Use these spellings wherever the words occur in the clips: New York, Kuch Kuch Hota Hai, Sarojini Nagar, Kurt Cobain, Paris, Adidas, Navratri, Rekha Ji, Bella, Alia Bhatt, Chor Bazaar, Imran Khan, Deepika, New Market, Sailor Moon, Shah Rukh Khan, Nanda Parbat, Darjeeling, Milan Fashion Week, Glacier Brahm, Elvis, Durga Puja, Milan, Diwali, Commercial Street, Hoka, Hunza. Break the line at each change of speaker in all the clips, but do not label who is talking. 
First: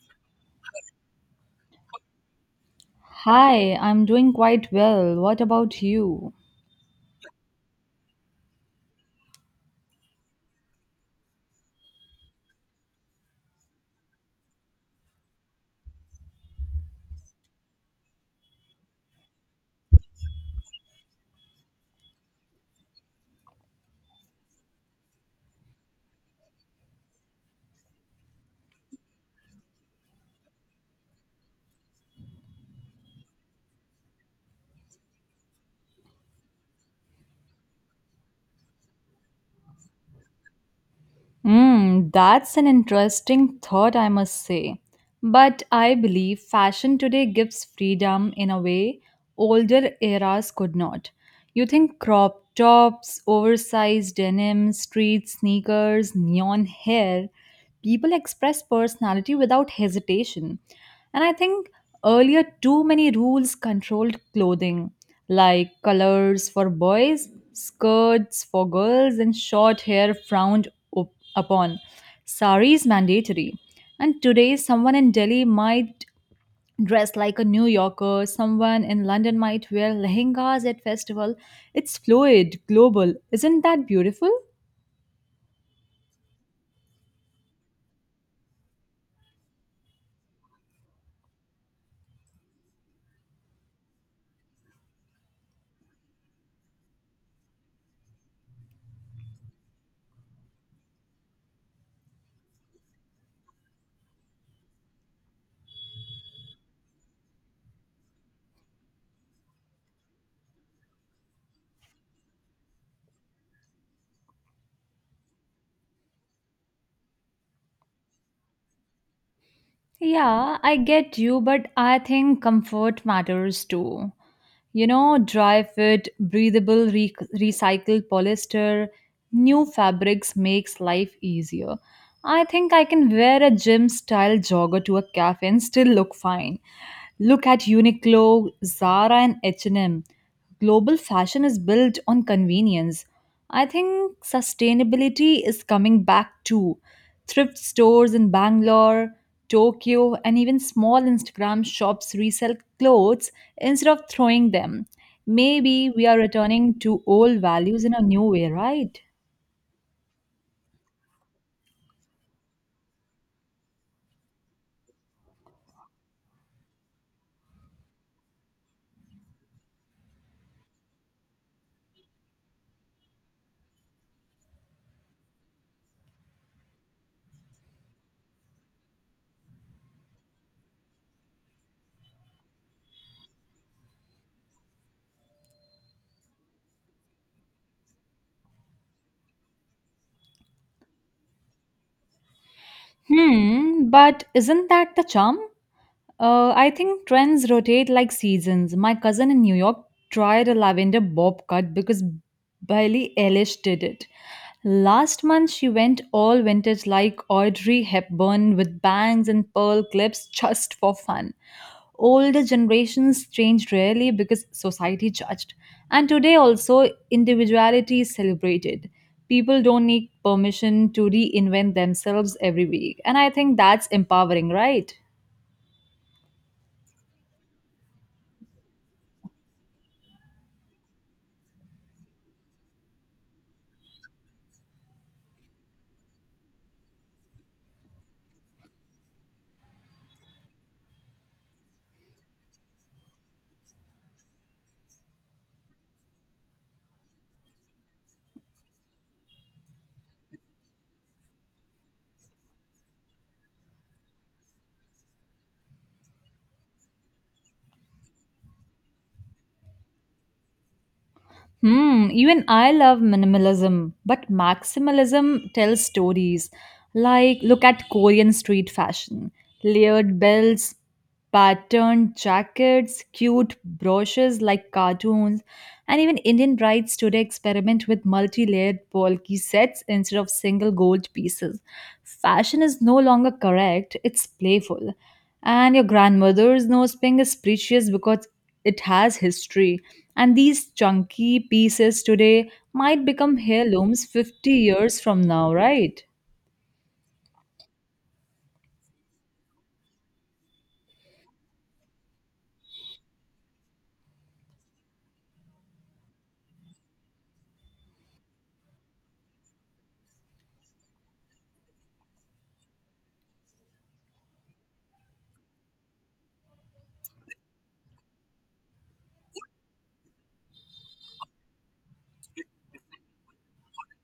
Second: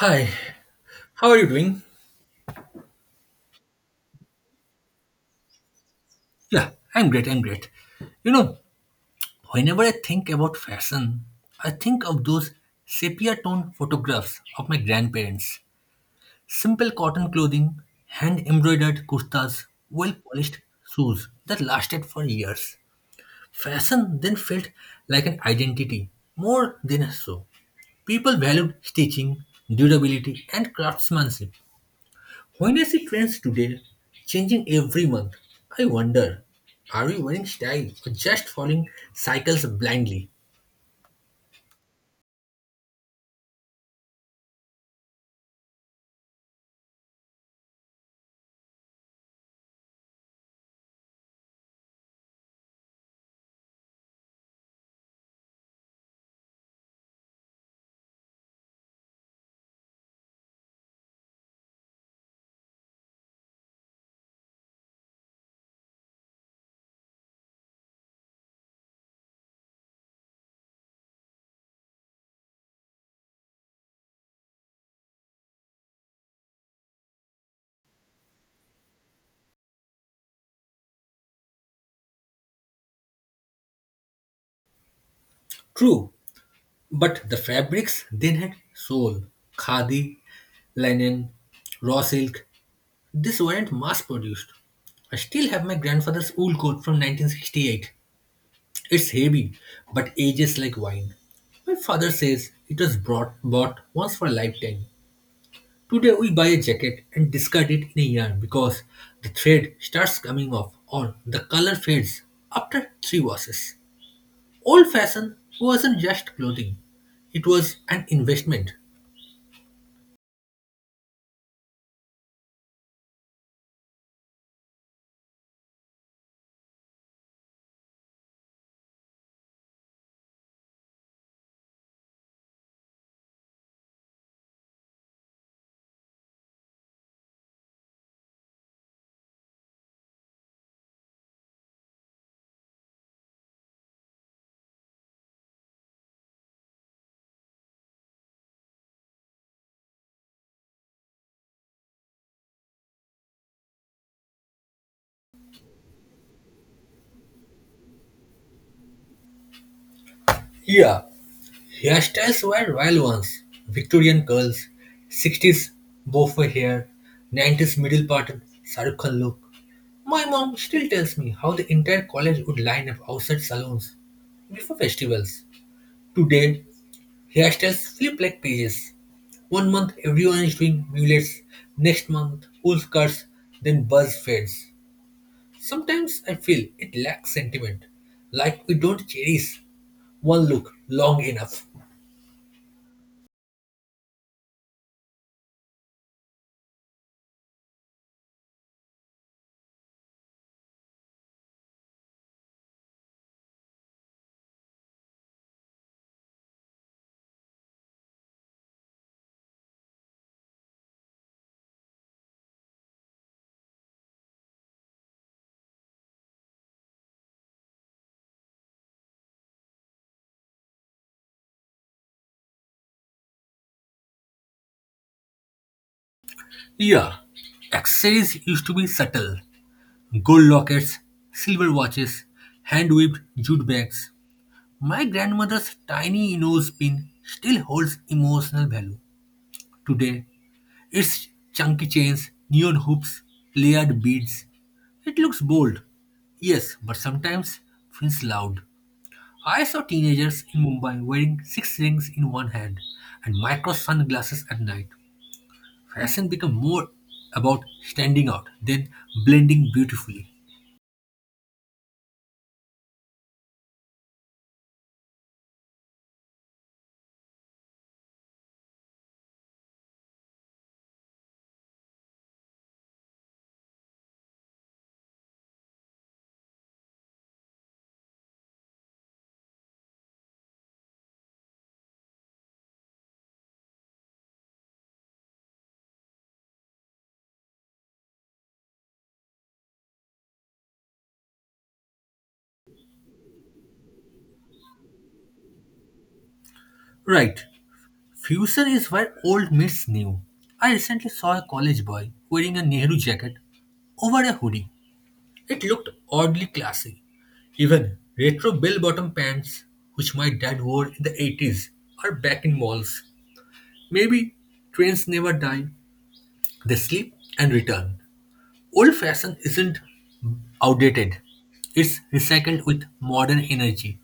Hi, how are you doing?
Hi, I'm doing quite well. What about you?
Yeah, I'm great. I'm great. You know, whenever I think about fashion, I think of those sepia tone photographs of my grandparents. Simple cotton clothing, hand embroidered kurtas, well polished shoes that lasted for years. Fashion then felt like an identity, more than a show. People valued stitching, durability, and craftsmanship. When I see trends today, changing every month, I wonder, are we wearing style or just following cycles blindly?
Mm, that's an interesting thought, I must say. But I believe fashion today gives freedom in a way older eras could not. You think crop tops, oversized denim, street sneakers, neon hair, people express personality without hesitation. And I think earlier, too many rules controlled clothing, like colors for boys, skirts for girls, and short hair frowned upon. Sari is mandatory. And today, someone in Delhi might dress like a New Yorker, someone in London might wear lehengas at festival. It's fluid, global. Isn't that beautiful?
True, but the fabrics then had soul. Khadi, linen, raw silk, these weren't mass produced. I still have my grandfather's wool coat from 1968. It's heavy, but ages like wine. My father says it was bought once for a lifetime. Today we buy a jacket and discard it in a year because the thread starts coming off or the color fades after three washes. Old fashion wasn't just clothing, it was an investment.
Yeah, I get you, but I think comfort matters too. You know, dry fit, breathable, recycled polyester, new fabrics makes life easier. I think I can wear a gym style jogger to a cafe and still look fine. Look at Uniqlo, Zara and H&M. Global fashion is built on convenience. I think sustainability is coming back too. Thrift stores in Bangalore, Tokyo and even small Instagram shops resell clothes instead of throwing them. Maybe we are returning to old values in a new way, right?
Yeah, hairstyles were royal ones. Victorian curls, 60s bow hair, 90s middle parted Shahrukh Khan look. My mom still tells me how the entire college would line up outside salons before festivals. Today, hairstyles flip like pages. One month everyone is doing mullets, next month full skirts, then buzz fades. Sometimes I feel it lacks sentiment, like we don't cherish one look long enough.
Hmm, but isn't that the charm? I think trends rotate like seasons. My cousin in New York tried a lavender bob cut because Billie Eilish did it. Last month, she went all vintage like Audrey Hepburn with bangs and pearl clips just for fun. Older generations changed rarely because society judged. And today also, individuality is celebrated. People don't need permission to reinvent themselves every week. And I think that's empowering, right?
Yeah, accessories used to be subtle. Gold lockets, silver watches, hand weaved jute bags. My grandmother's tiny nose pin still holds emotional value. Today, its chunky chains, neon hoops, layered beads. It looks bold. Yes, but sometimes feels loud. I saw teenagers in Mumbai wearing six rings in one hand and micro sunglasses at night. Fashion became more about standing out than blending beautifully.
Hmm, even I love minimalism, but maximalism tells stories. Like, look at Korean street fashion, layered belts, patterned jackets, cute brooches like cartoons, and even Indian brides today experiment with multi layered bulky sets instead of single gold pieces. Fashion is no longer correct, it's playful. And your grandmother's nose pink is precious because it has history, and these chunky pieces today might become heirlooms 50 years from now, right?
Right, fusion is where old meets new. I recently saw a college boy wearing a Nehru jacket over a hoodie. It looked oddly classy. Even retro bell-bottom pants, which my dad wore in the 80s, are back in malls. Maybe trends never die. They sleep and return. Old fashion isn't outdated. It's recycled with modern energy.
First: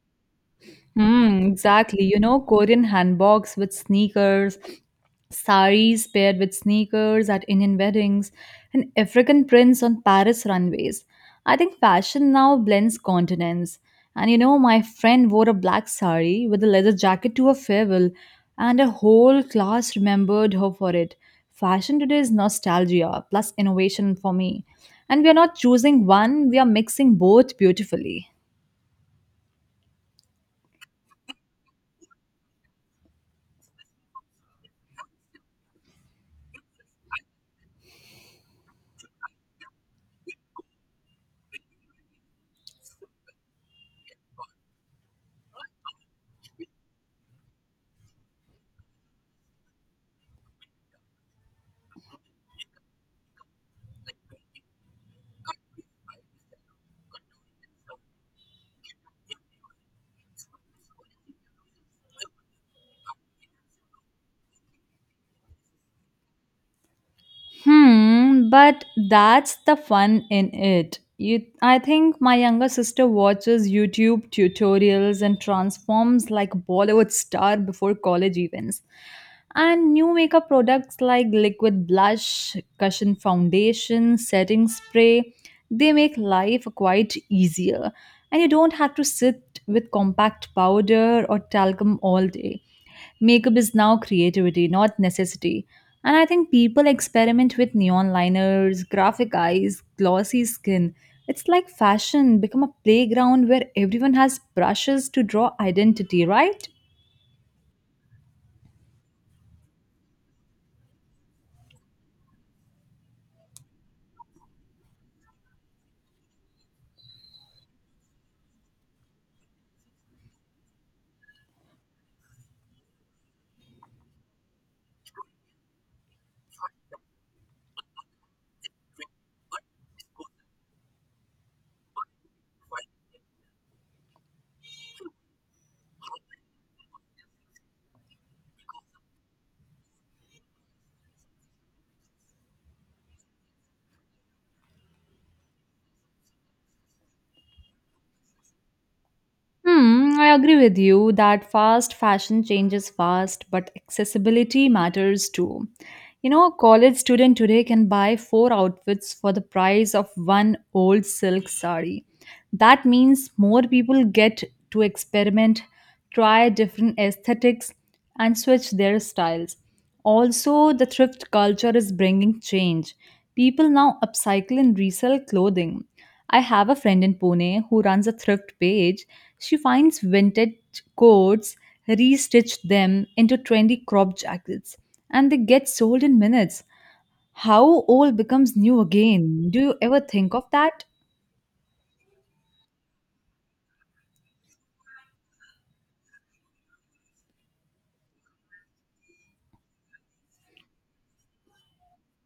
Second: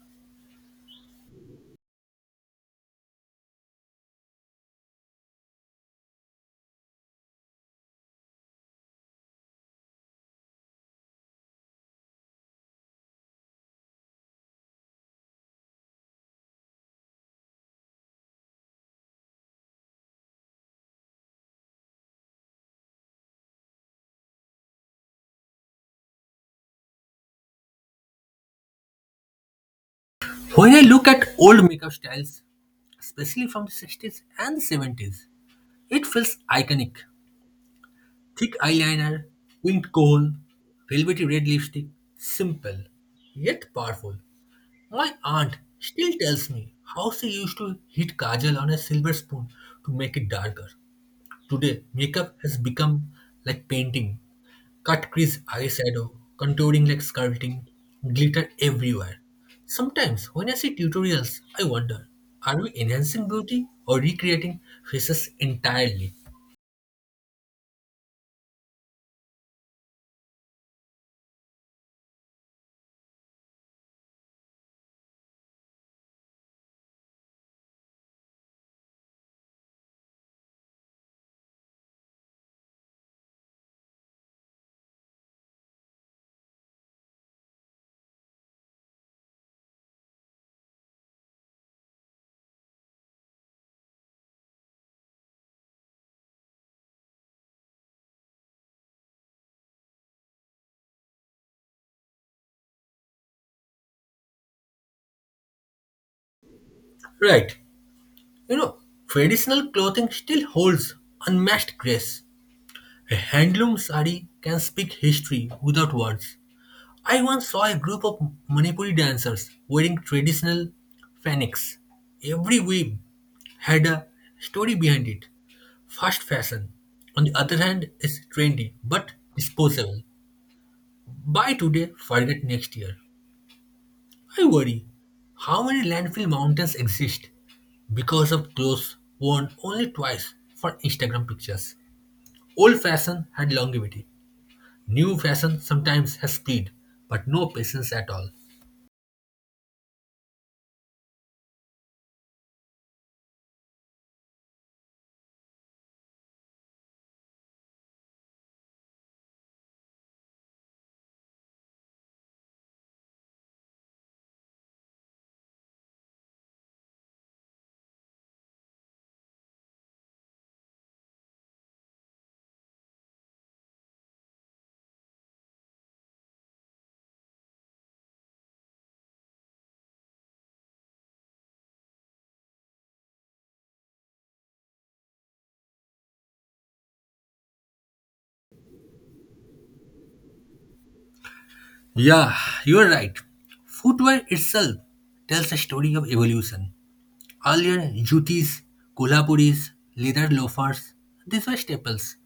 Mm, exactly. You know, Korean handbags with sneakers, saris paired with sneakers at Indian weddings, and African prints on Paris runways. I think fashion now blends continents. And you know, my friend wore a black sari with a leather jacket to a farewell, and a whole class remembered her for it. Fashion today is nostalgia plus innovation for me. And we are not choosing one, we are mixing both beautifully.
When I look at old makeup styles, especially from the 60s and the 70s, it feels iconic. Thick eyeliner, winged coal, velvety red lipstick, simple, yet powerful. My aunt still tells me how she used to hit kajal on a silver spoon to make it darker. Today, makeup has become like painting. Cut crease eyeshadow, contouring like sculpting, glitter everywhere. Sometimes, when I see tutorials, I wonder, are we enhancing beauty or recreating faces entirely?
Hmm, but that's the fun in it. You, I think my younger sister watches YouTube tutorials and transforms like a Bollywood star before college events. And new makeup products like liquid blush, cushion foundation, setting spray, they make life quite easier. And you don't have to sit with compact powder or talcum all day. Makeup is now creativity, not necessity. And I think people experiment with neon liners, graphic eyes, glossy skin. It's like fashion become a playground where everyone has brushes to draw identity, right?
Right, you know, traditional clothing still holds unmatched grace. A handloom sari can speak history without words. I once saw a group of Manipuri dancers wearing traditional fanaks. Every weave had a story behind it. Fast fashion, on the other hand, is trendy but disposable. Buy today, forget next year. I worry how many landfill mountains exist because of clothes worn only twice for Instagram pictures. Old fashion had longevity. New fashion sometimes has speed, but no patience at all.
Hmm, I agree with you that fast fashion changes fast, but accessibility matters too. You know, a college student today can buy four outfits for the price of one old silk sari. That means more people get to experiment, try different aesthetics, and switch their styles. Also, the thrift culture is bringing change. People now upcycle and resell clothing. I have a friend in Pune who runs a thrift page. She finds vintage coats, restitched them into trendy crop jackets, and they get sold in minutes. How old becomes new again? Do you ever think of that?
Yeah, you're right. Footwear itself tells a story of evolution. Earlier, jutis, kolapuris, leather loafers, these were staples.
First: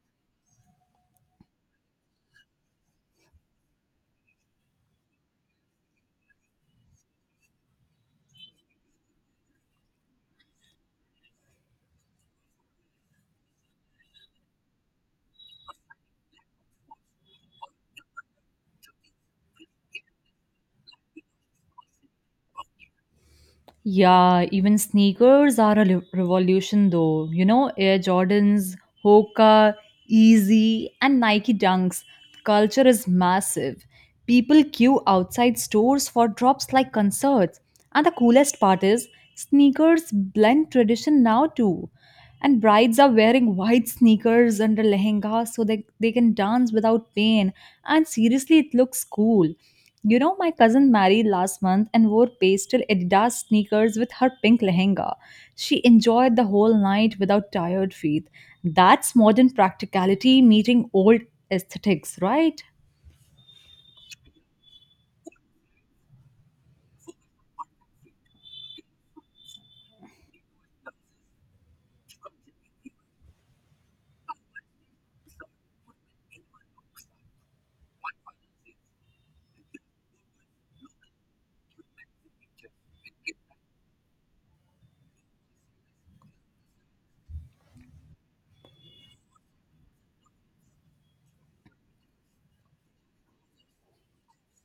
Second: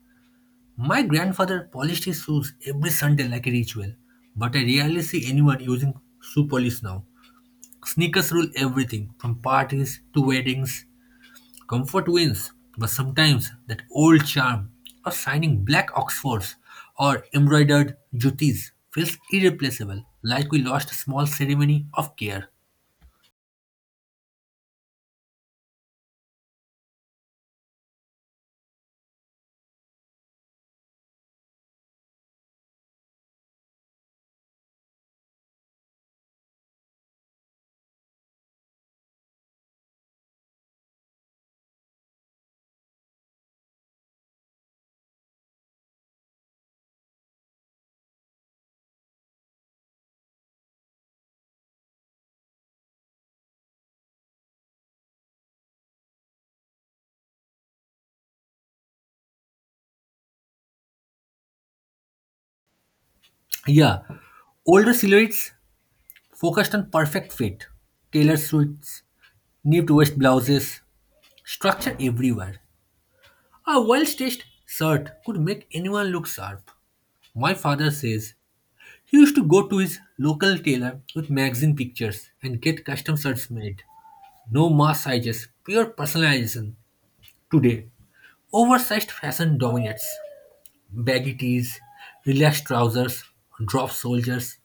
My grandfather polished his shoes every Sunday like a ritual, but I rarely see anyone using shoe polish now. Sneakers rule everything, from parties to weddings. Comfort wins, but sometimes that old charm of shining black oxfords or embroidered jutis feels irreplaceable, like we lost a small ceremony of care.
Yeah, even sneakers are a revolution though. You know, Air Jordans, Hoka, Easy, and Nike Dunks. Culture is massive. People queue outside stores for drops like concerts. And the coolest part is, sneakers blend tradition now too. And brides are wearing white sneakers under lehenga so that they can dance without pain. And seriously, it looks cool. You know, my cousin married last month and wore pastel Adidas sneakers with her pink lehenga. She enjoyed the whole night without tired feet. That's modern practicality meeting old aesthetics, right?
Yeah, older silhouettes focused on perfect fit, tailored suits, nipped waist blouses, structure everywhere. A well-stitched shirt could make anyone look sharp. My father says he used to go to his local tailor with magazine pictures and get custom shirts made. No mass sizes, pure personalization. Today, oversized fashion dominates. Baggy tees, relaxed trousers, drop shoulders.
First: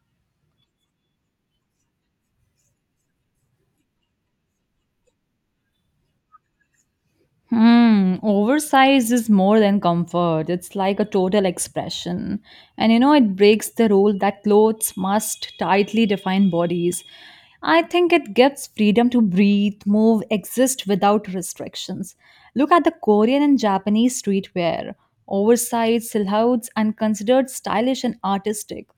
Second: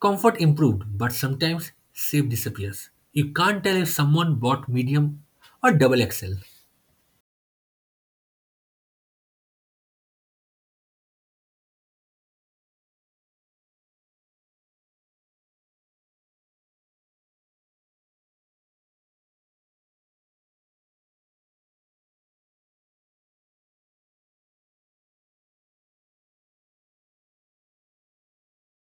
Comfort improved, but sometimes shape disappears. You can't tell if someone bought medium or double XL.
Hmm, oversized is more than comfort. It's like a total expression. And you know, it breaks the rule that clothes must tightly define bodies. I think it gives freedom to breathe, move, exist without restrictions. Look at the Korean and Japanese streetwear. Oversized silhouettes and considered stylish and artistic.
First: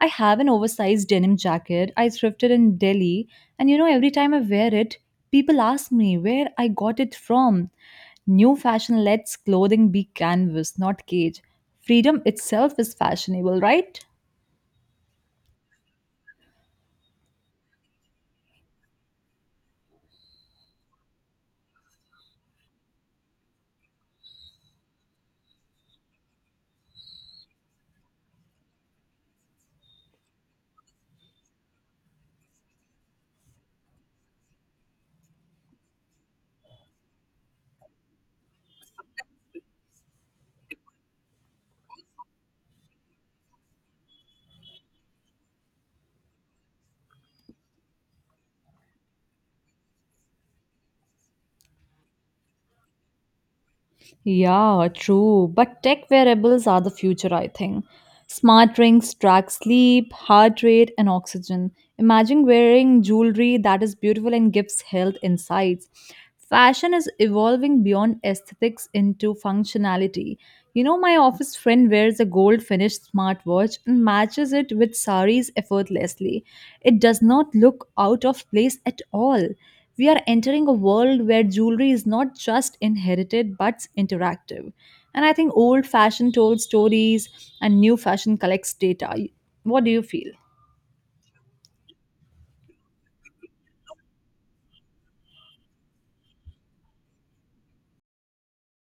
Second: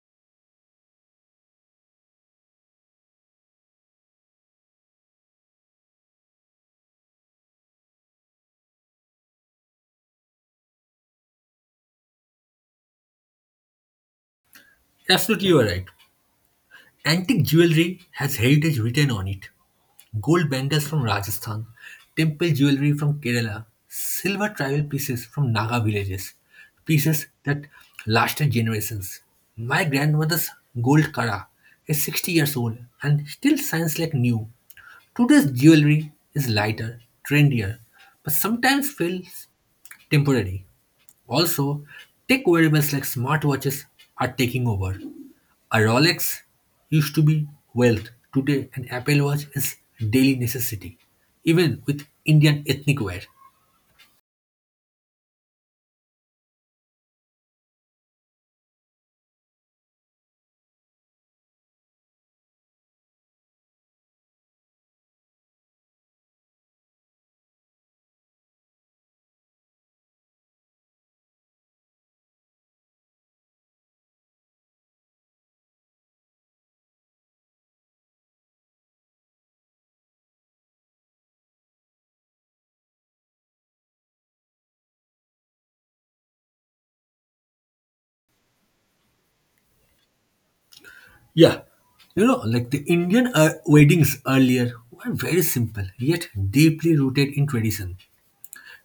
I have an oversized denim jacket I thrifted in Delhi, and you know, every time I wear it, people ask me where I got it from. New fashion lets clothing be canvas, not cage. Freedom itself is fashionable, right?
Absolutely, you are right. Antique jewelry has heritage written on it. Gold bangles from Rajasthan, temple jewelry from Kerala, silver tribal pieces from Naga villages, pieces that lasted generations. My grandmother's gold kara is 60 years old and still shines like new. Today's jewelry is lighter, trendier, but sometimes feels temporary. Also, tech wearables like smartwatches are taking over. A Rolex used to be wealth, today an Apple Watch is daily necessity, even with Indian ethnic wear.
Yeah, true. But tech wearables are the future, I think. Smart rings track sleep, heart rate, and oxygen. Imagine wearing jewelry that is beautiful and gives health insights. Fashion is evolving beyond aesthetics into functionality. You know, my office friend wears a gold finished smartwatch and matches it with saris effortlessly. It does not look out of place at all. We are entering a world where jewelry is not just inherited but interactive. And I think old fashion told stories and new fashion collects data. What do you feel?
Yeah, you know, like the Indian weddings earlier were very simple yet deeply rooted in tradition.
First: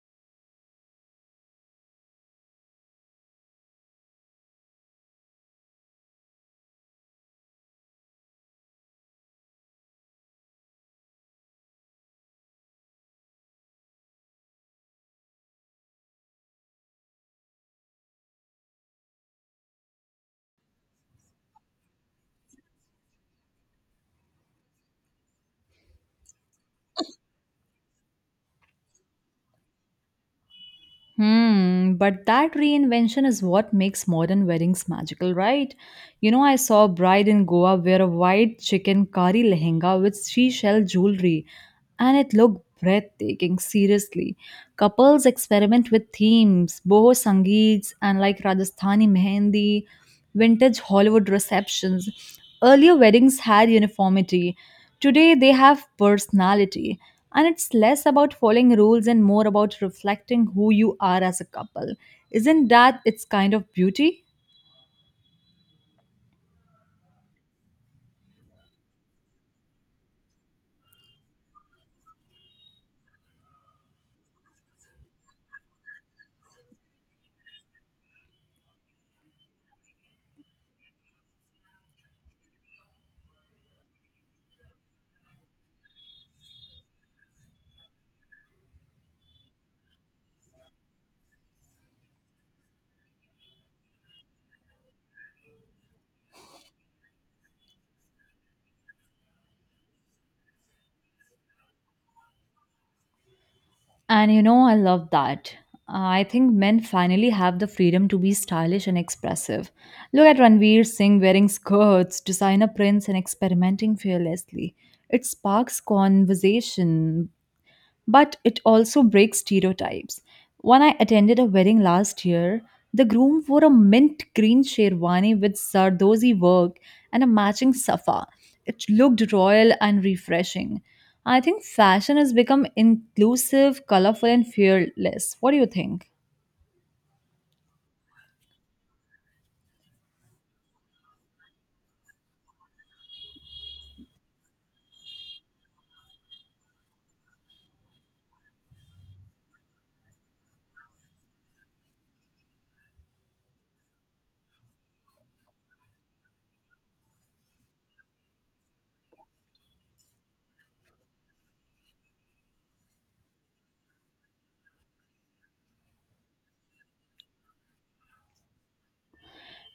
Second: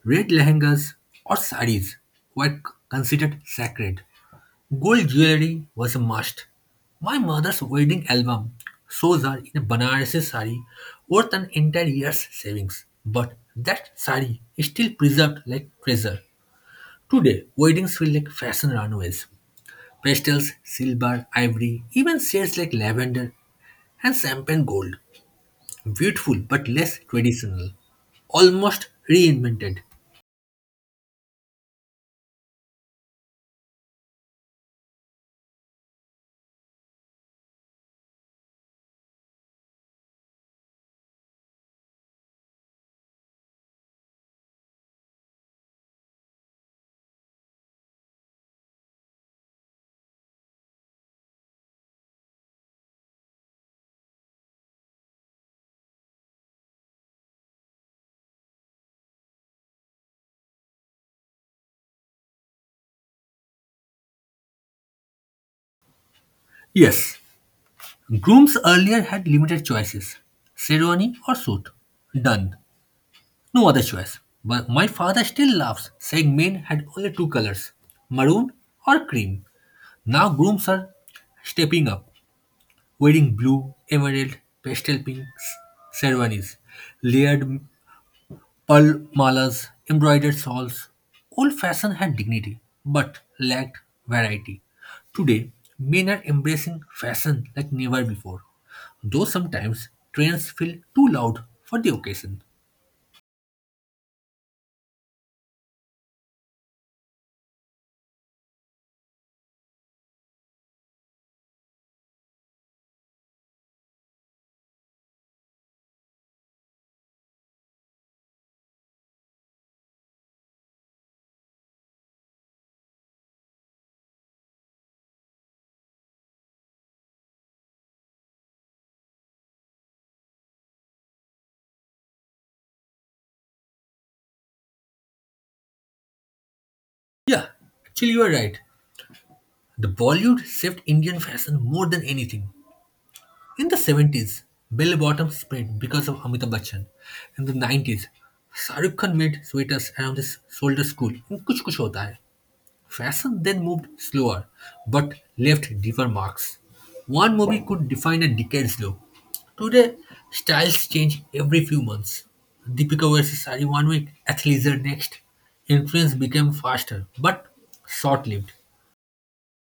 Red lehengas or saris were considered sacred. Gold jewelry was a must. My mother's wedding album shows her in a Banarasi sari worth an entire year's savings. But that sari is still preserved like treasure. Today, weddings feel like fashion runways. Pastels, silver, ivory, even shades like lavender and champagne gold. Beautiful but less traditional. Almost reinvented.
Hmm, but that reinvention is what makes modern weddings magical, right? You know, I saw a bride in Goa wear a white chicken kari lehenga with seashell jewelry, and it looked breathtaking, seriously. Couples experiment with themes, boho sangeets, and like Rajasthani mehendi, vintage Hollywood receptions. Earlier weddings had uniformity, today they have personality. And it's less about following rules and more about reflecting who you are as a couple. Isn't that its kind of beauty?
Yes, grooms earlier had limited choices. Ceremony or suit. Done. No other choice. But my father still laughs, saying men had only two colors, maroon or cream. Now grooms are stepping up, wearing blue, emerald, pastel pinks, sherwanis, layered pearl malas, embroidered shawls. Old fashion had dignity, but lacked variety. Today, men are embracing fashion like never before, though sometimes trends feel too loud for the occasion.
And you know, I love that. I think men finally have the freedom to be stylish and expressive. Look at Ranveer Singh wearing skirts, designer prints, and experimenting fearlessly. It sparks conversation, but it also breaks stereotypes. When I attended a wedding last year, the groom wore a mint green sherwani with sardozi work and a matching safa. It looked royal and refreshing. I think fashion has become inclusive, colorful, and fearless. What do you think?
Yeah, actually you are right. The Bollywood saved Indian fashion more than anything. In the 70s, bell bottoms spread because of Amitabh Bachchan. In the 90s, Shah Rukh Khan made sweaters around his shoulders cool in Kuch Kuch Hota Hai. Fashion then moved slower but left deeper marks. One movie could define a decade's look. Today, styles change every few months. Deepika wears a sari one week, athleisure next. Influence became faster but short lived.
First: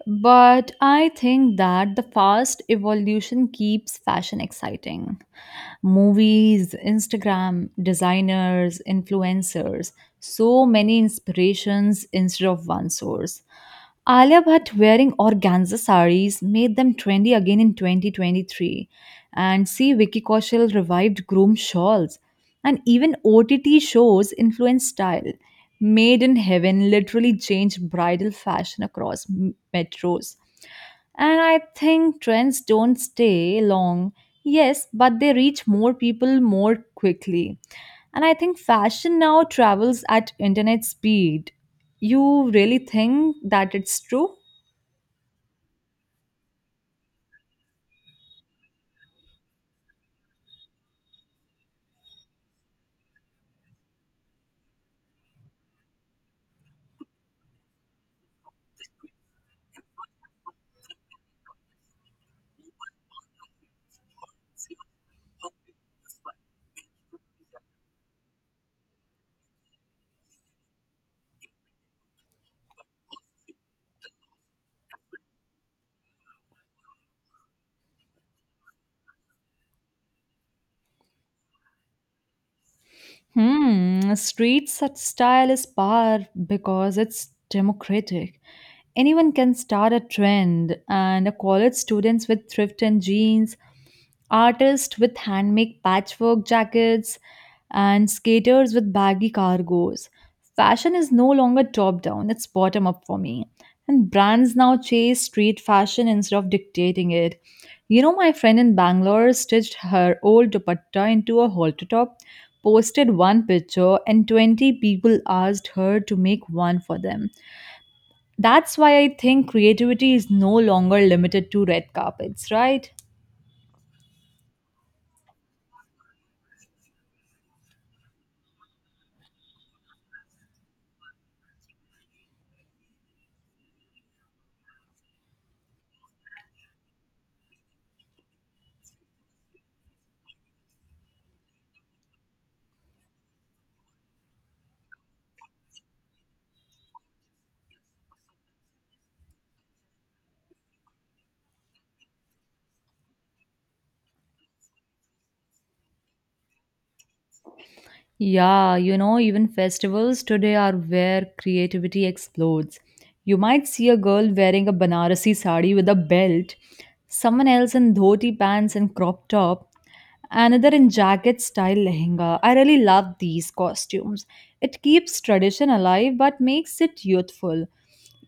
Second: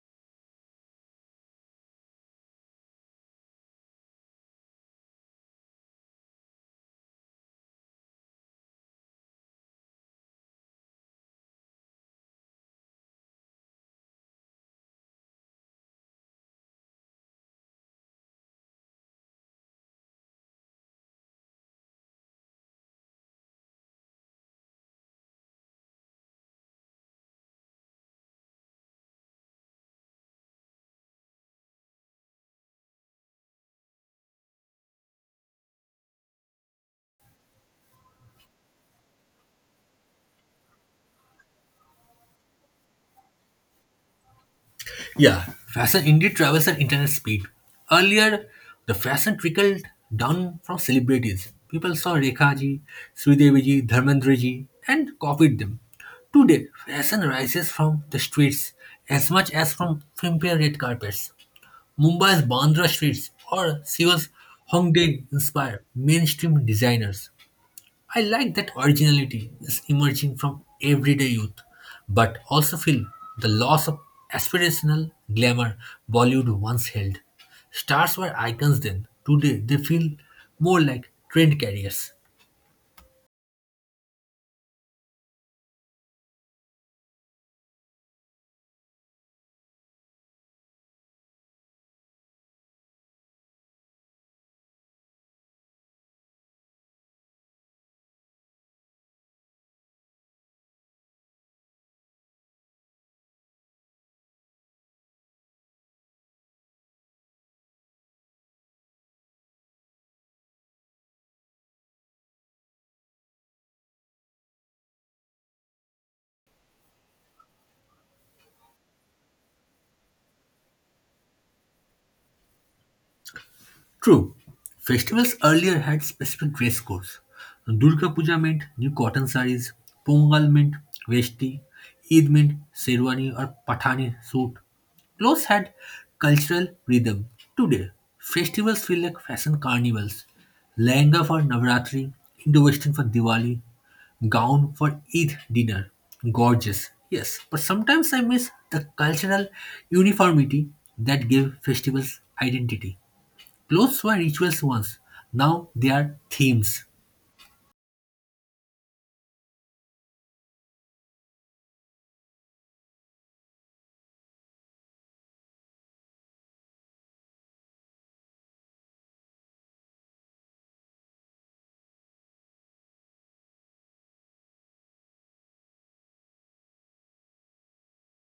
But I think that the fast evolution keeps fashion exciting. Movies, Instagram, designers, influencers, so many inspirations instead of one source. Alia Bhatt wearing organza saris made them trendy again in 2023. And see, Vicky Kaushal revived groom shawls. And even OTT shows influenced style. Made in Heaven literally changed bridal fashion across metros. And I think trends don't stay long. Yes, but they reach more people more quickly. And I think fashion now travels at internet speed. You really think that it's true?
Yeah, fashion indeed travels at internet speed. Earlier, the fashion trickled down from celebrities. People saw Rekha ji, Sridevi ji, Dharmendra ji, and copied them. Today, fashion rises from the streets as much as from filmfare red carpets. Mumbai's Bandra streets or Seoul's Hongdae inspire mainstream designers. I like that originality is emerging from everyday youth, but also feel the loss of aspirational glamour Bollywood once held. Stars were icons then, today they feel more like trend carriers.
Hmm, street such style is power because it's democratic. Anyone can start a trend, and a college students with thrift and jeans, artists with handmade patchwork jackets, and skaters with baggy cargos. Fashion is no longer top down, it's bottom up for me. And brands now chase street fashion instead of dictating it. You know, my friend in Bangalore stitched her old dupatta into a halter top, posted one picture, and 20 people asked her to make one for them. That's why I think creativity is no longer limited to red carpets, right?
True, festivals earlier had specific dress codes. Durga Puja meant new cotton sarees, Pongal meant vesti, Eid meant sherwani or pathani suit. Clothes had cultural rhythm. Today, festivals feel like fashion carnivals. Lehenga for Navratri, Indo-Western for Diwali, gown for Eid dinner. Gorgeous, yes, but sometimes I miss the cultural uniformity that gave festivals identity. Clothes were rituals once, now they are themes.
Yeah, you know, even festivals today are where creativity explodes. You might see a girl wearing a Banarasi sari with a belt, someone else in dhoti pants and crop top, another in jacket style lehenga. I really love these costumes. It keeps tradition alive but makes it youthful.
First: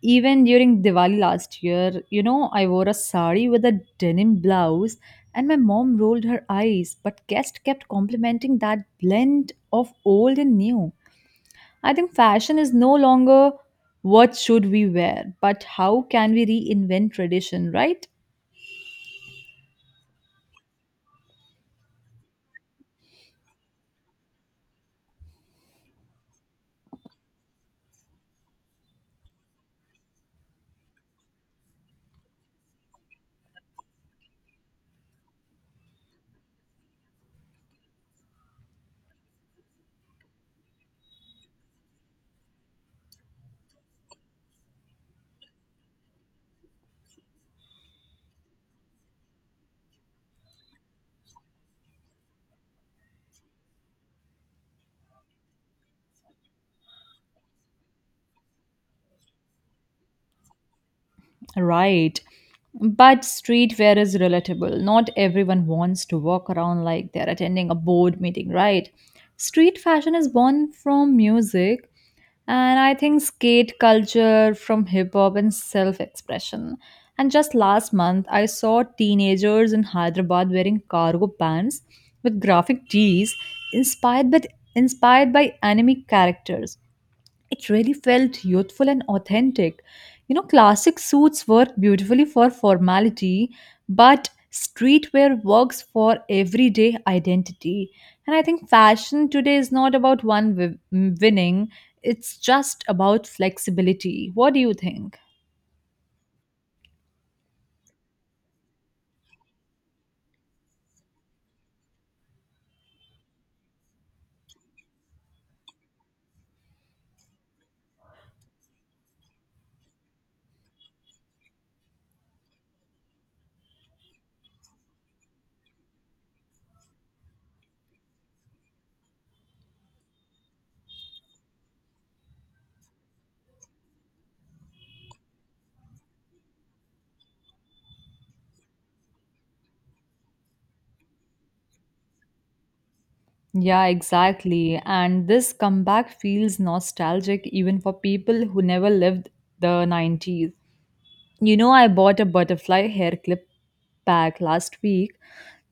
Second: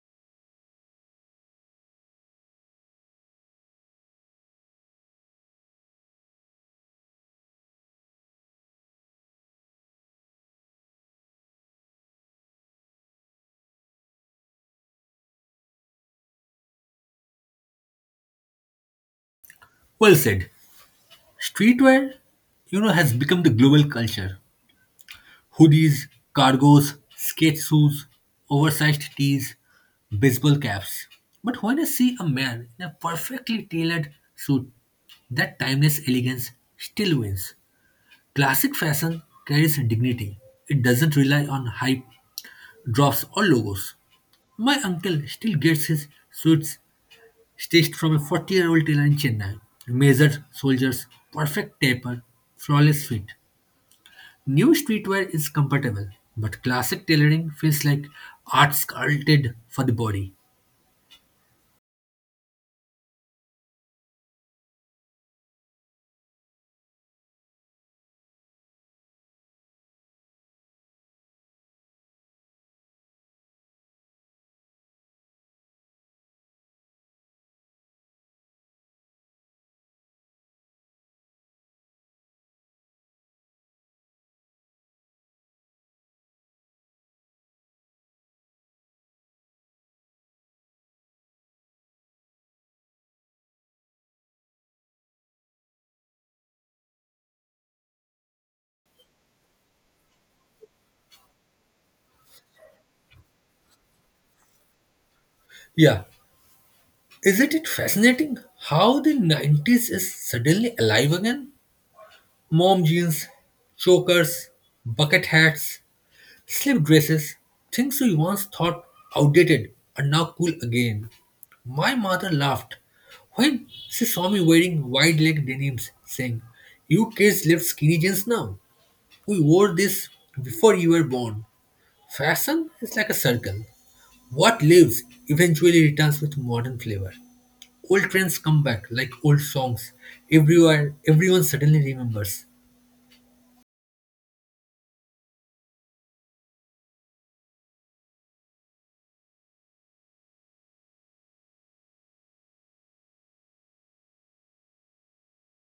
Even during Diwali last year, you know, I wore a sari with a denim blouse and my mom rolled her eyes, but guests kept complimenting that blend of old and new. I think fashion is no longer what should we wear, but how can we reinvent tradition, right?
Well said. Streetwear, you know, has become the global culture. Hoodies, cargos, skate shoes, oversized tees, baseball caps. But when I see a man in a perfectly tailored suit, that timeless elegance still wins. Classic fashion carries dignity. It doesn't rely on hype, drops, or logos. My uncle still gets his suits stitched from a 40-year-old tailor in Chennai. Measured shoulders, perfect taper, flawless fit. New streetwear is comfortable, but classic tailoring feels like art sculpted for the body.
Right. But streetwear is relatable. Not everyone wants to walk around like they're attending a board meeting, right? Street fashion is born from music, and I think skate culture from hip hop and self expression. And just last month, I saw teenagers in Hyderabad wearing cargo pants with graphic tees inspired by, inspired by anime characters. It really felt youthful and authentic. You know, classic suits work beautifully for formality, but streetwear works for everyday identity. And I think fashion today is not about one winning, it's just about flexibility. What do you think?
Yeah. Isn't it fascinating how the 90s is suddenly alive again? Mom jeans, chokers, bucket hats, slip dresses, things we once thought outdated, are now cool again. My mother laughed when she saw me wearing wide leg denims, saying, "You kids live skinny jeans now. We wore this before you were born." Fashion is like a circle. What lives eventually returns with modern flavor. Old trends come back like old songs. Everywhere, everyone suddenly remembers.
Yeah, exactly. And this comeback feels nostalgic even for people who never lived the 90s. You know, I bought a butterfly hair clip pack last week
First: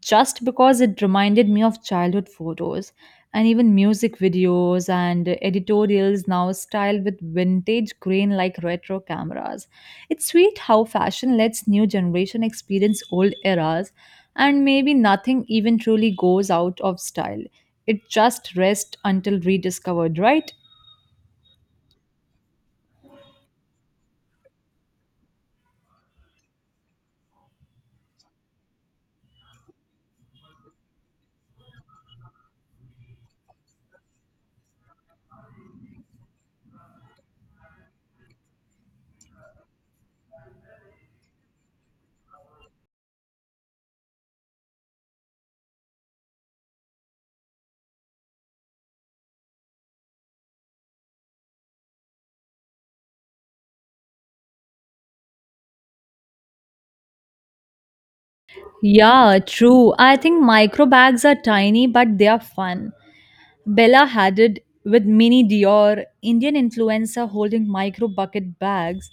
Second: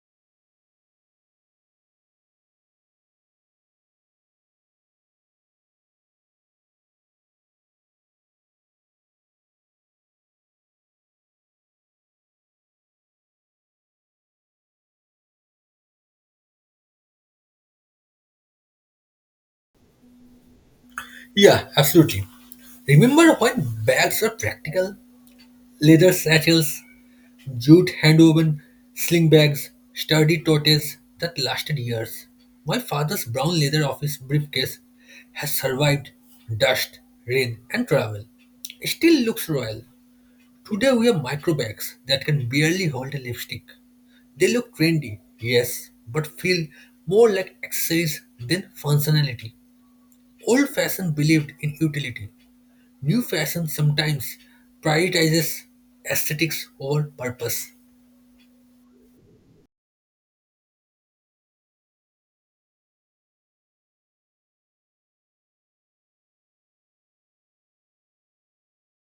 just because it reminded me of childhood photos and even music videos and editorials now styled with vintage grain like retro cameras. It's sweet how fashion lets new generation experience old eras and maybe nothing even truly goes out of style. It just rests until rediscovered, right?
Yeah, absolutely. Remember when bags were practical? Leather satchels, jute hand woven sling bags, sturdy totes that lasted years. My father's brown leather office briefcase has survived dust, rain, and travel. It still looks royal. Today we have micro bags that can barely hold a lipstick. They look trendy, yes, but feel more like accessories than functionality. Old fashion believed in utility. New fashion sometimes prioritizes aesthetics over purpose.
Yeah, true. I think micro bags are tiny, but they are fun. Bella had it with Mini Dior, Indian influencer holding micro bucket bags,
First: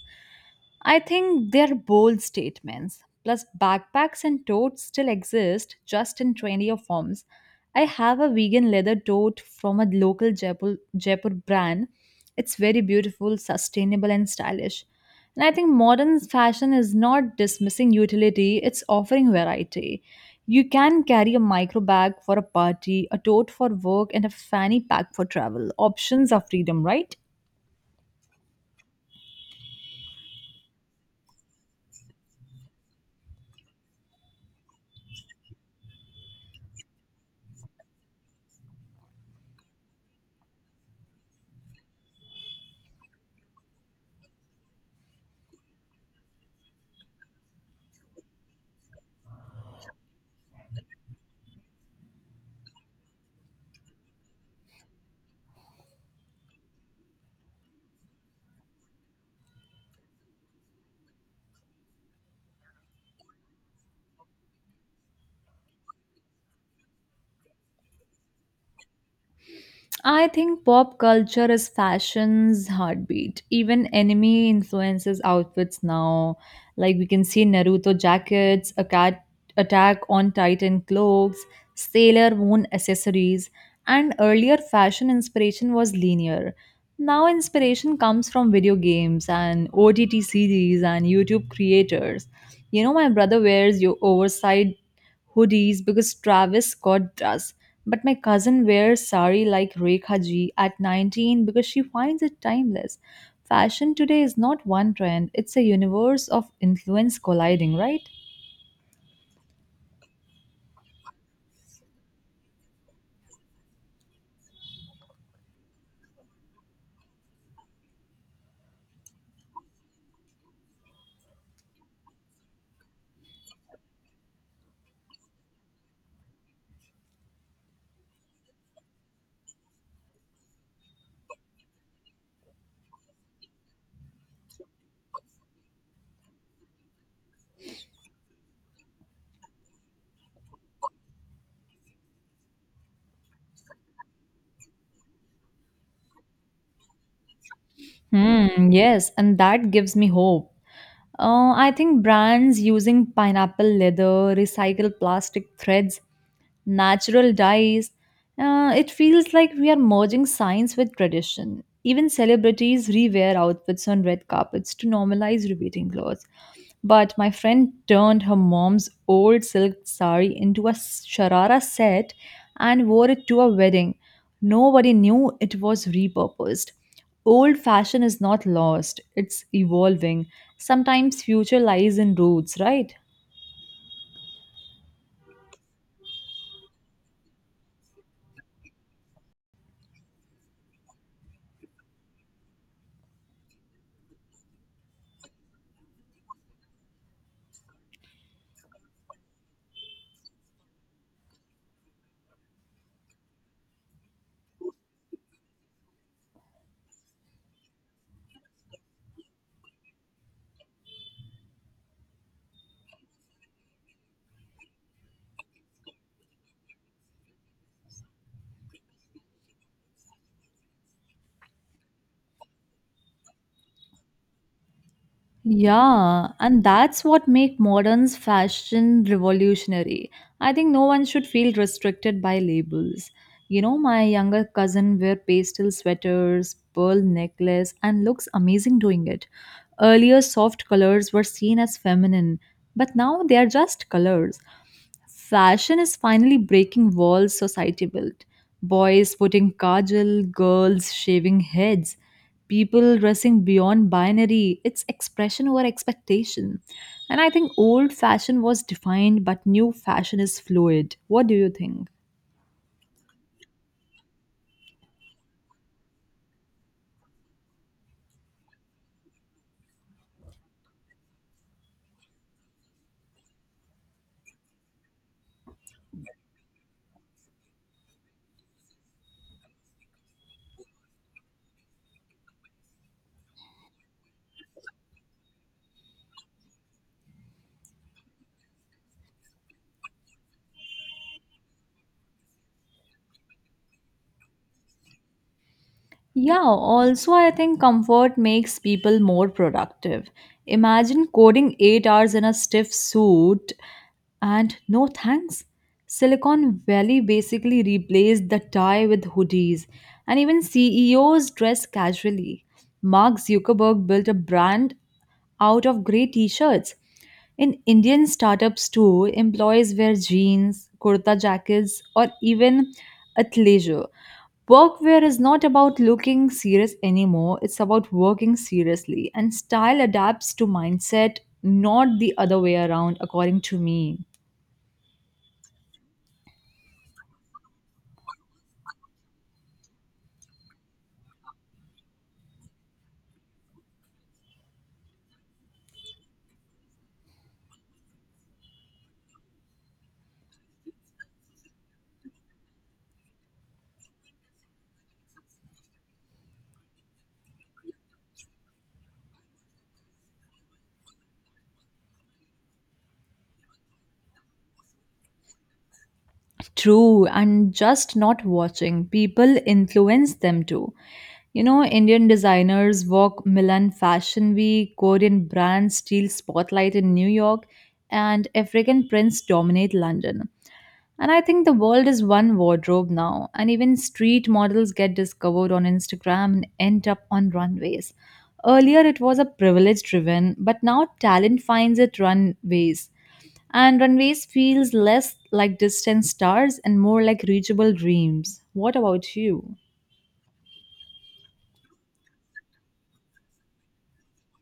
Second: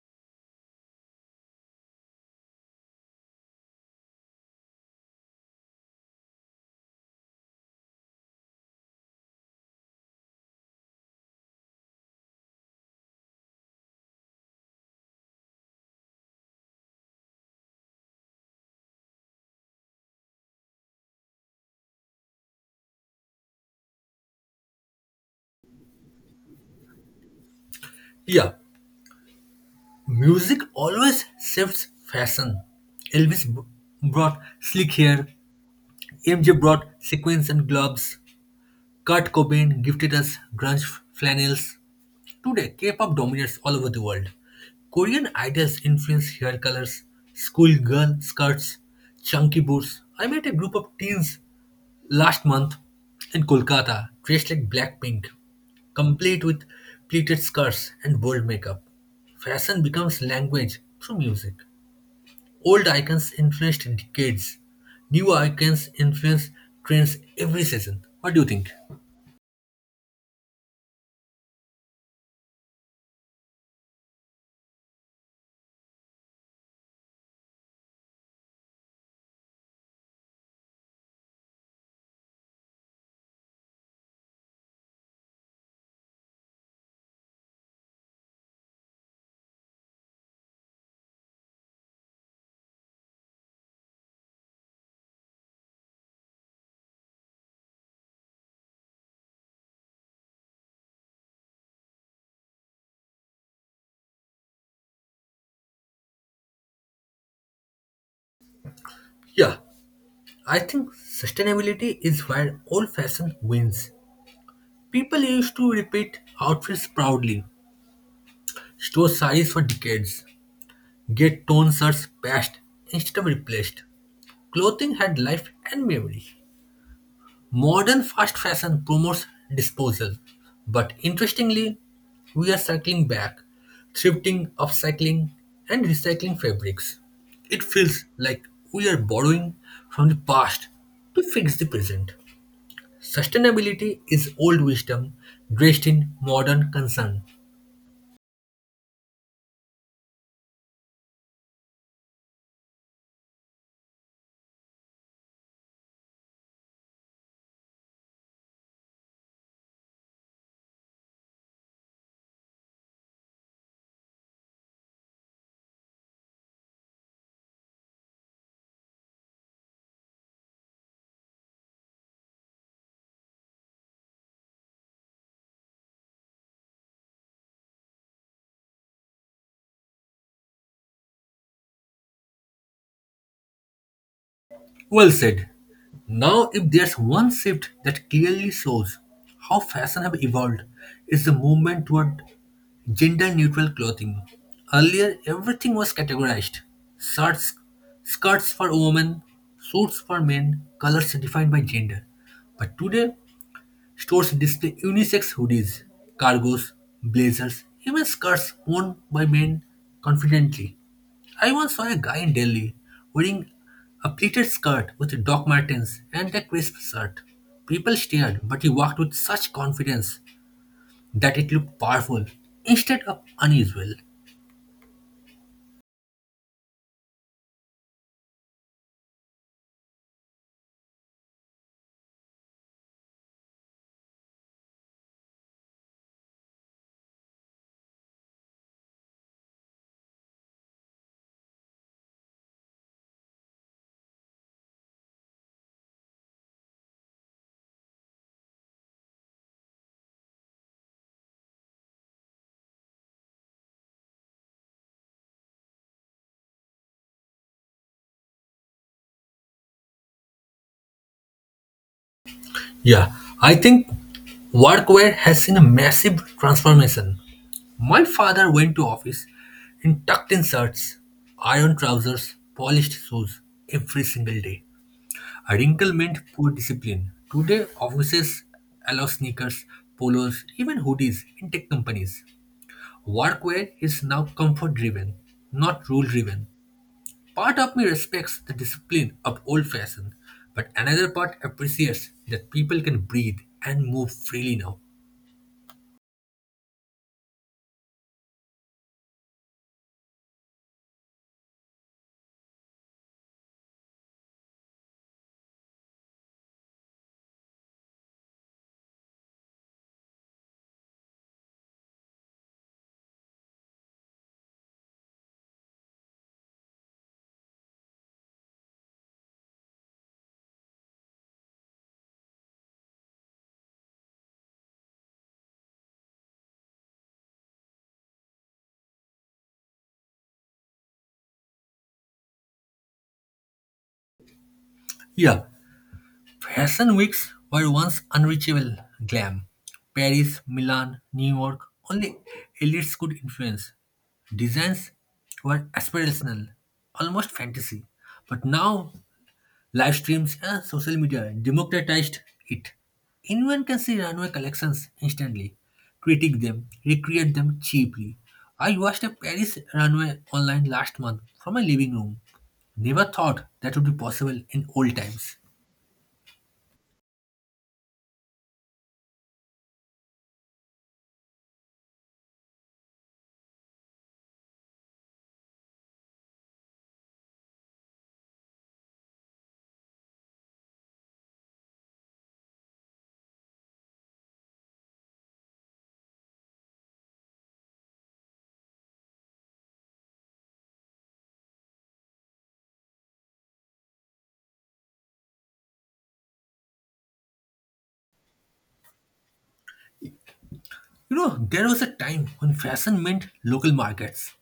I think they're bold statements. Plus, backpacks and totes still exist just in trendier forms. I have a vegan leather tote from a local Jaipur brand. It's very beautiful, sustainable, and stylish. And I think modern fashion is not dismissing utility, it's offering variety. You can carry a micro bag for a party, a tote for work, and a fanny pack for travel. Options are freedom, right?
Yeah, music always shifts fashion. Elvis b- brought slick hair, MJ brought sequins and gloves, Kurt Cobain gifted us flannels. Today, K pop dominates all over the world. Korean idols influence hair colors, schoolgirl skirts, chunky boots. I met a group of teens last month in Kolkata dressed like Blackpink, complete with pleated skirts and bold makeup. Fashion becomes language through music. Old icons influenced decades. New icons influence trends every season. What do you think?
I think pop culture is fashion's heartbeat. Even anime influences outfits now. Like we can see Naruto jackets, a cat attack on Titan cloaks, Sailor Moon accessories, and earlier fashion inspiration was linear. Now inspiration comes from video games and OTT series and YouTube creators. You know, my brother wears your oversized hoodies because Travis Scott does. But my cousin wears sari like Rekha Ji at 19 because she finds it timeless. Fashion today is not one trend, it's a universe of influence colliding, right?
Yeah, I think sustainability is where old fashion wins. People used to repeat outfits proudly, store size for decades, get tone shirts patched instead of replaced. Clothing had life and memory. Modern fast fashion promotes disposal, but interestingly, we are circling back, thrifting, upcycling, and recycling fabrics. It feels like we are borrowing from the past to fix the present. Sustainability is old wisdom dressed in modern concern.
Hmm, yes, and that gives me hope. I think brands using pineapple leather, recycled plastic threads, natural dyes, it feels like we are merging science with tradition. Even celebrities rewear outfits on red carpets to normalize repeating clothes. But my friend turned her mom's old silk sari into a sharara set and wore it to a wedding. Nobody knew it was repurposed. Old fashion is not lost, it's evolving. Sometimes future lies in roots, right?
Well said. Now, if there's one shift that clearly shows how fashion have evolved, it's the movement toward gender-neutral clothing. Earlier, everything was categorized: shirts, skirts for women, suits for men, colors defined by gender. But today, stores display unisex hoodies, cargos, blazers, even skirts worn by men confidently. I once saw a guy in Delhi wearing a pleated skirt with Doc Martens and a crisp shirt. People stared, but he walked with such confidence that it looked powerful instead of unusual.
Yeah, and that's what make modern's fashion revolutionary. I think no one should feel restricted by labels. You know, my younger cousin wear pastel sweaters, pearl necklace, and looks amazing doing it. Earlier, soft colors were seen as feminine, but now they are just colors. Fashion is finally breaking walls society built. Boys putting kajal, girls shaving heads, people dressing beyond binary. It's expression over expectation. And I think old fashion was defined, but new fashion is fluid. What do you think?
Yeah, I think workwear has seen a massive transformation. My father went to office in tucked in shirts, iron trousers, polished shoes every single day. A wrinkle meant poor discipline. Today, offices allow sneakers, polos, even hoodies in tech companies. Workwear is now comfort driven, not rule driven. Part of me respects the discipline of old fashion, but another part appreciates that people can breathe and move freely now.
Yeah, also, I think comfort makes people more productive. Imagine coding 8 hours in a stiff suit and no thanks. Silicon Valley basically replaced the tie with hoodies, and even CEOs dress casually. Mark Zuckerberg built a brand out of grey t shirts. In Indian startups, too, employees wear jeans, kurta jackets, or even athleisure. Workwear is not about looking serious anymore, it's about working seriously. And style adapts to mindset, not the other way around, according to me.
Yeah, fashion weeks were once unreachable glam. Paris, Milan, New York, only elites could influence. Designs were aspirational, almost fantasy. But now, live streams and social media democratized it. Anyone can see runway collections instantly, critique them, recreate them cheaply. I watched a Paris runway online last month from my living room. Never thought that would be possible in old times.
True, and just not watching. People influence them too. You know, Indian designers walk Milan Fashion Week, Korean brands steal spotlight in New York, and African prints dominate London. And I think the world is one wardrobe now, and even street models get discovered on Instagram and end up on runways. Earlier, it was a privilege driven, but now talent finds it runways. And runways feels less like distant stars and more like reachable dreams. What about you?
You know, there was a time when fashion meant local markets.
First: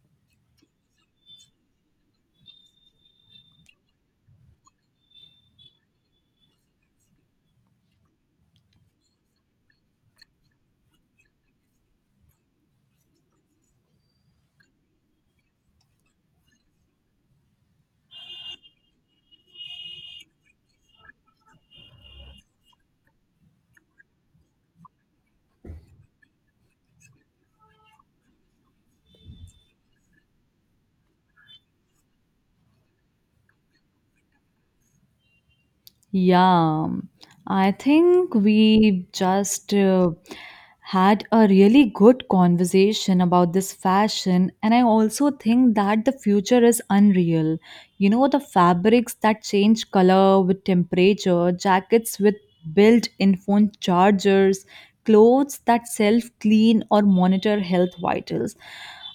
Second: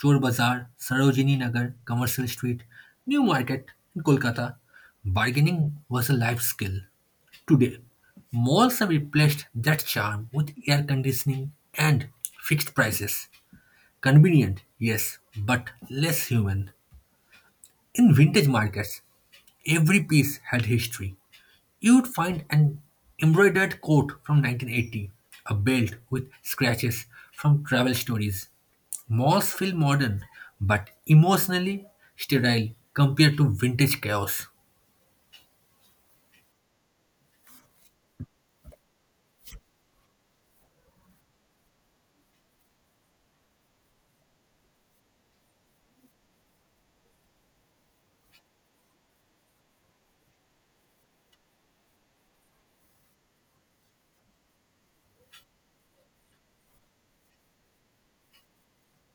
Chor Bazaar, Sarojini Nagar, Commercial Street, New Market in Kolkata. Bargaining was a life skill. Today, malls have replaced that charm with air conditioning and fixed prices. Convenient, yes, but less human. In vintage markets, every piece had history. You'd find an embroidered coat from 1980, a belt with scratches from travel stories. Malls feel modern, but emotionally sterile compared to vintage chaos.
Yeah, I think we just had a really good conversation about this fashion, and I also think that the future is unreal. You know, the fabrics that change color with temperature, jackets with built in phone chargers, clothes that self clean or monitor health vitals.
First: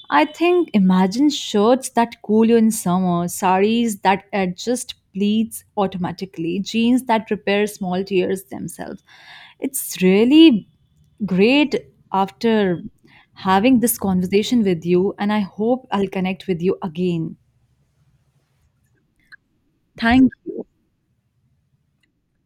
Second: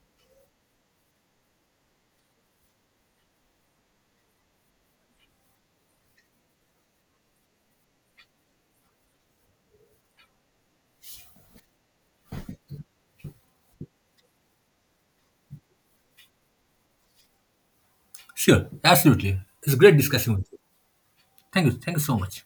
I think imagine shirts that cool you in summer, saris that adjust pleats automatically, jeans that repair small tears themselves. It's really great after having this conversation with you, and I hope I'll connect with you again.
Sure, absolutely. It's great
Thank
discussing with you.
you.
Thank you. Thank you so much.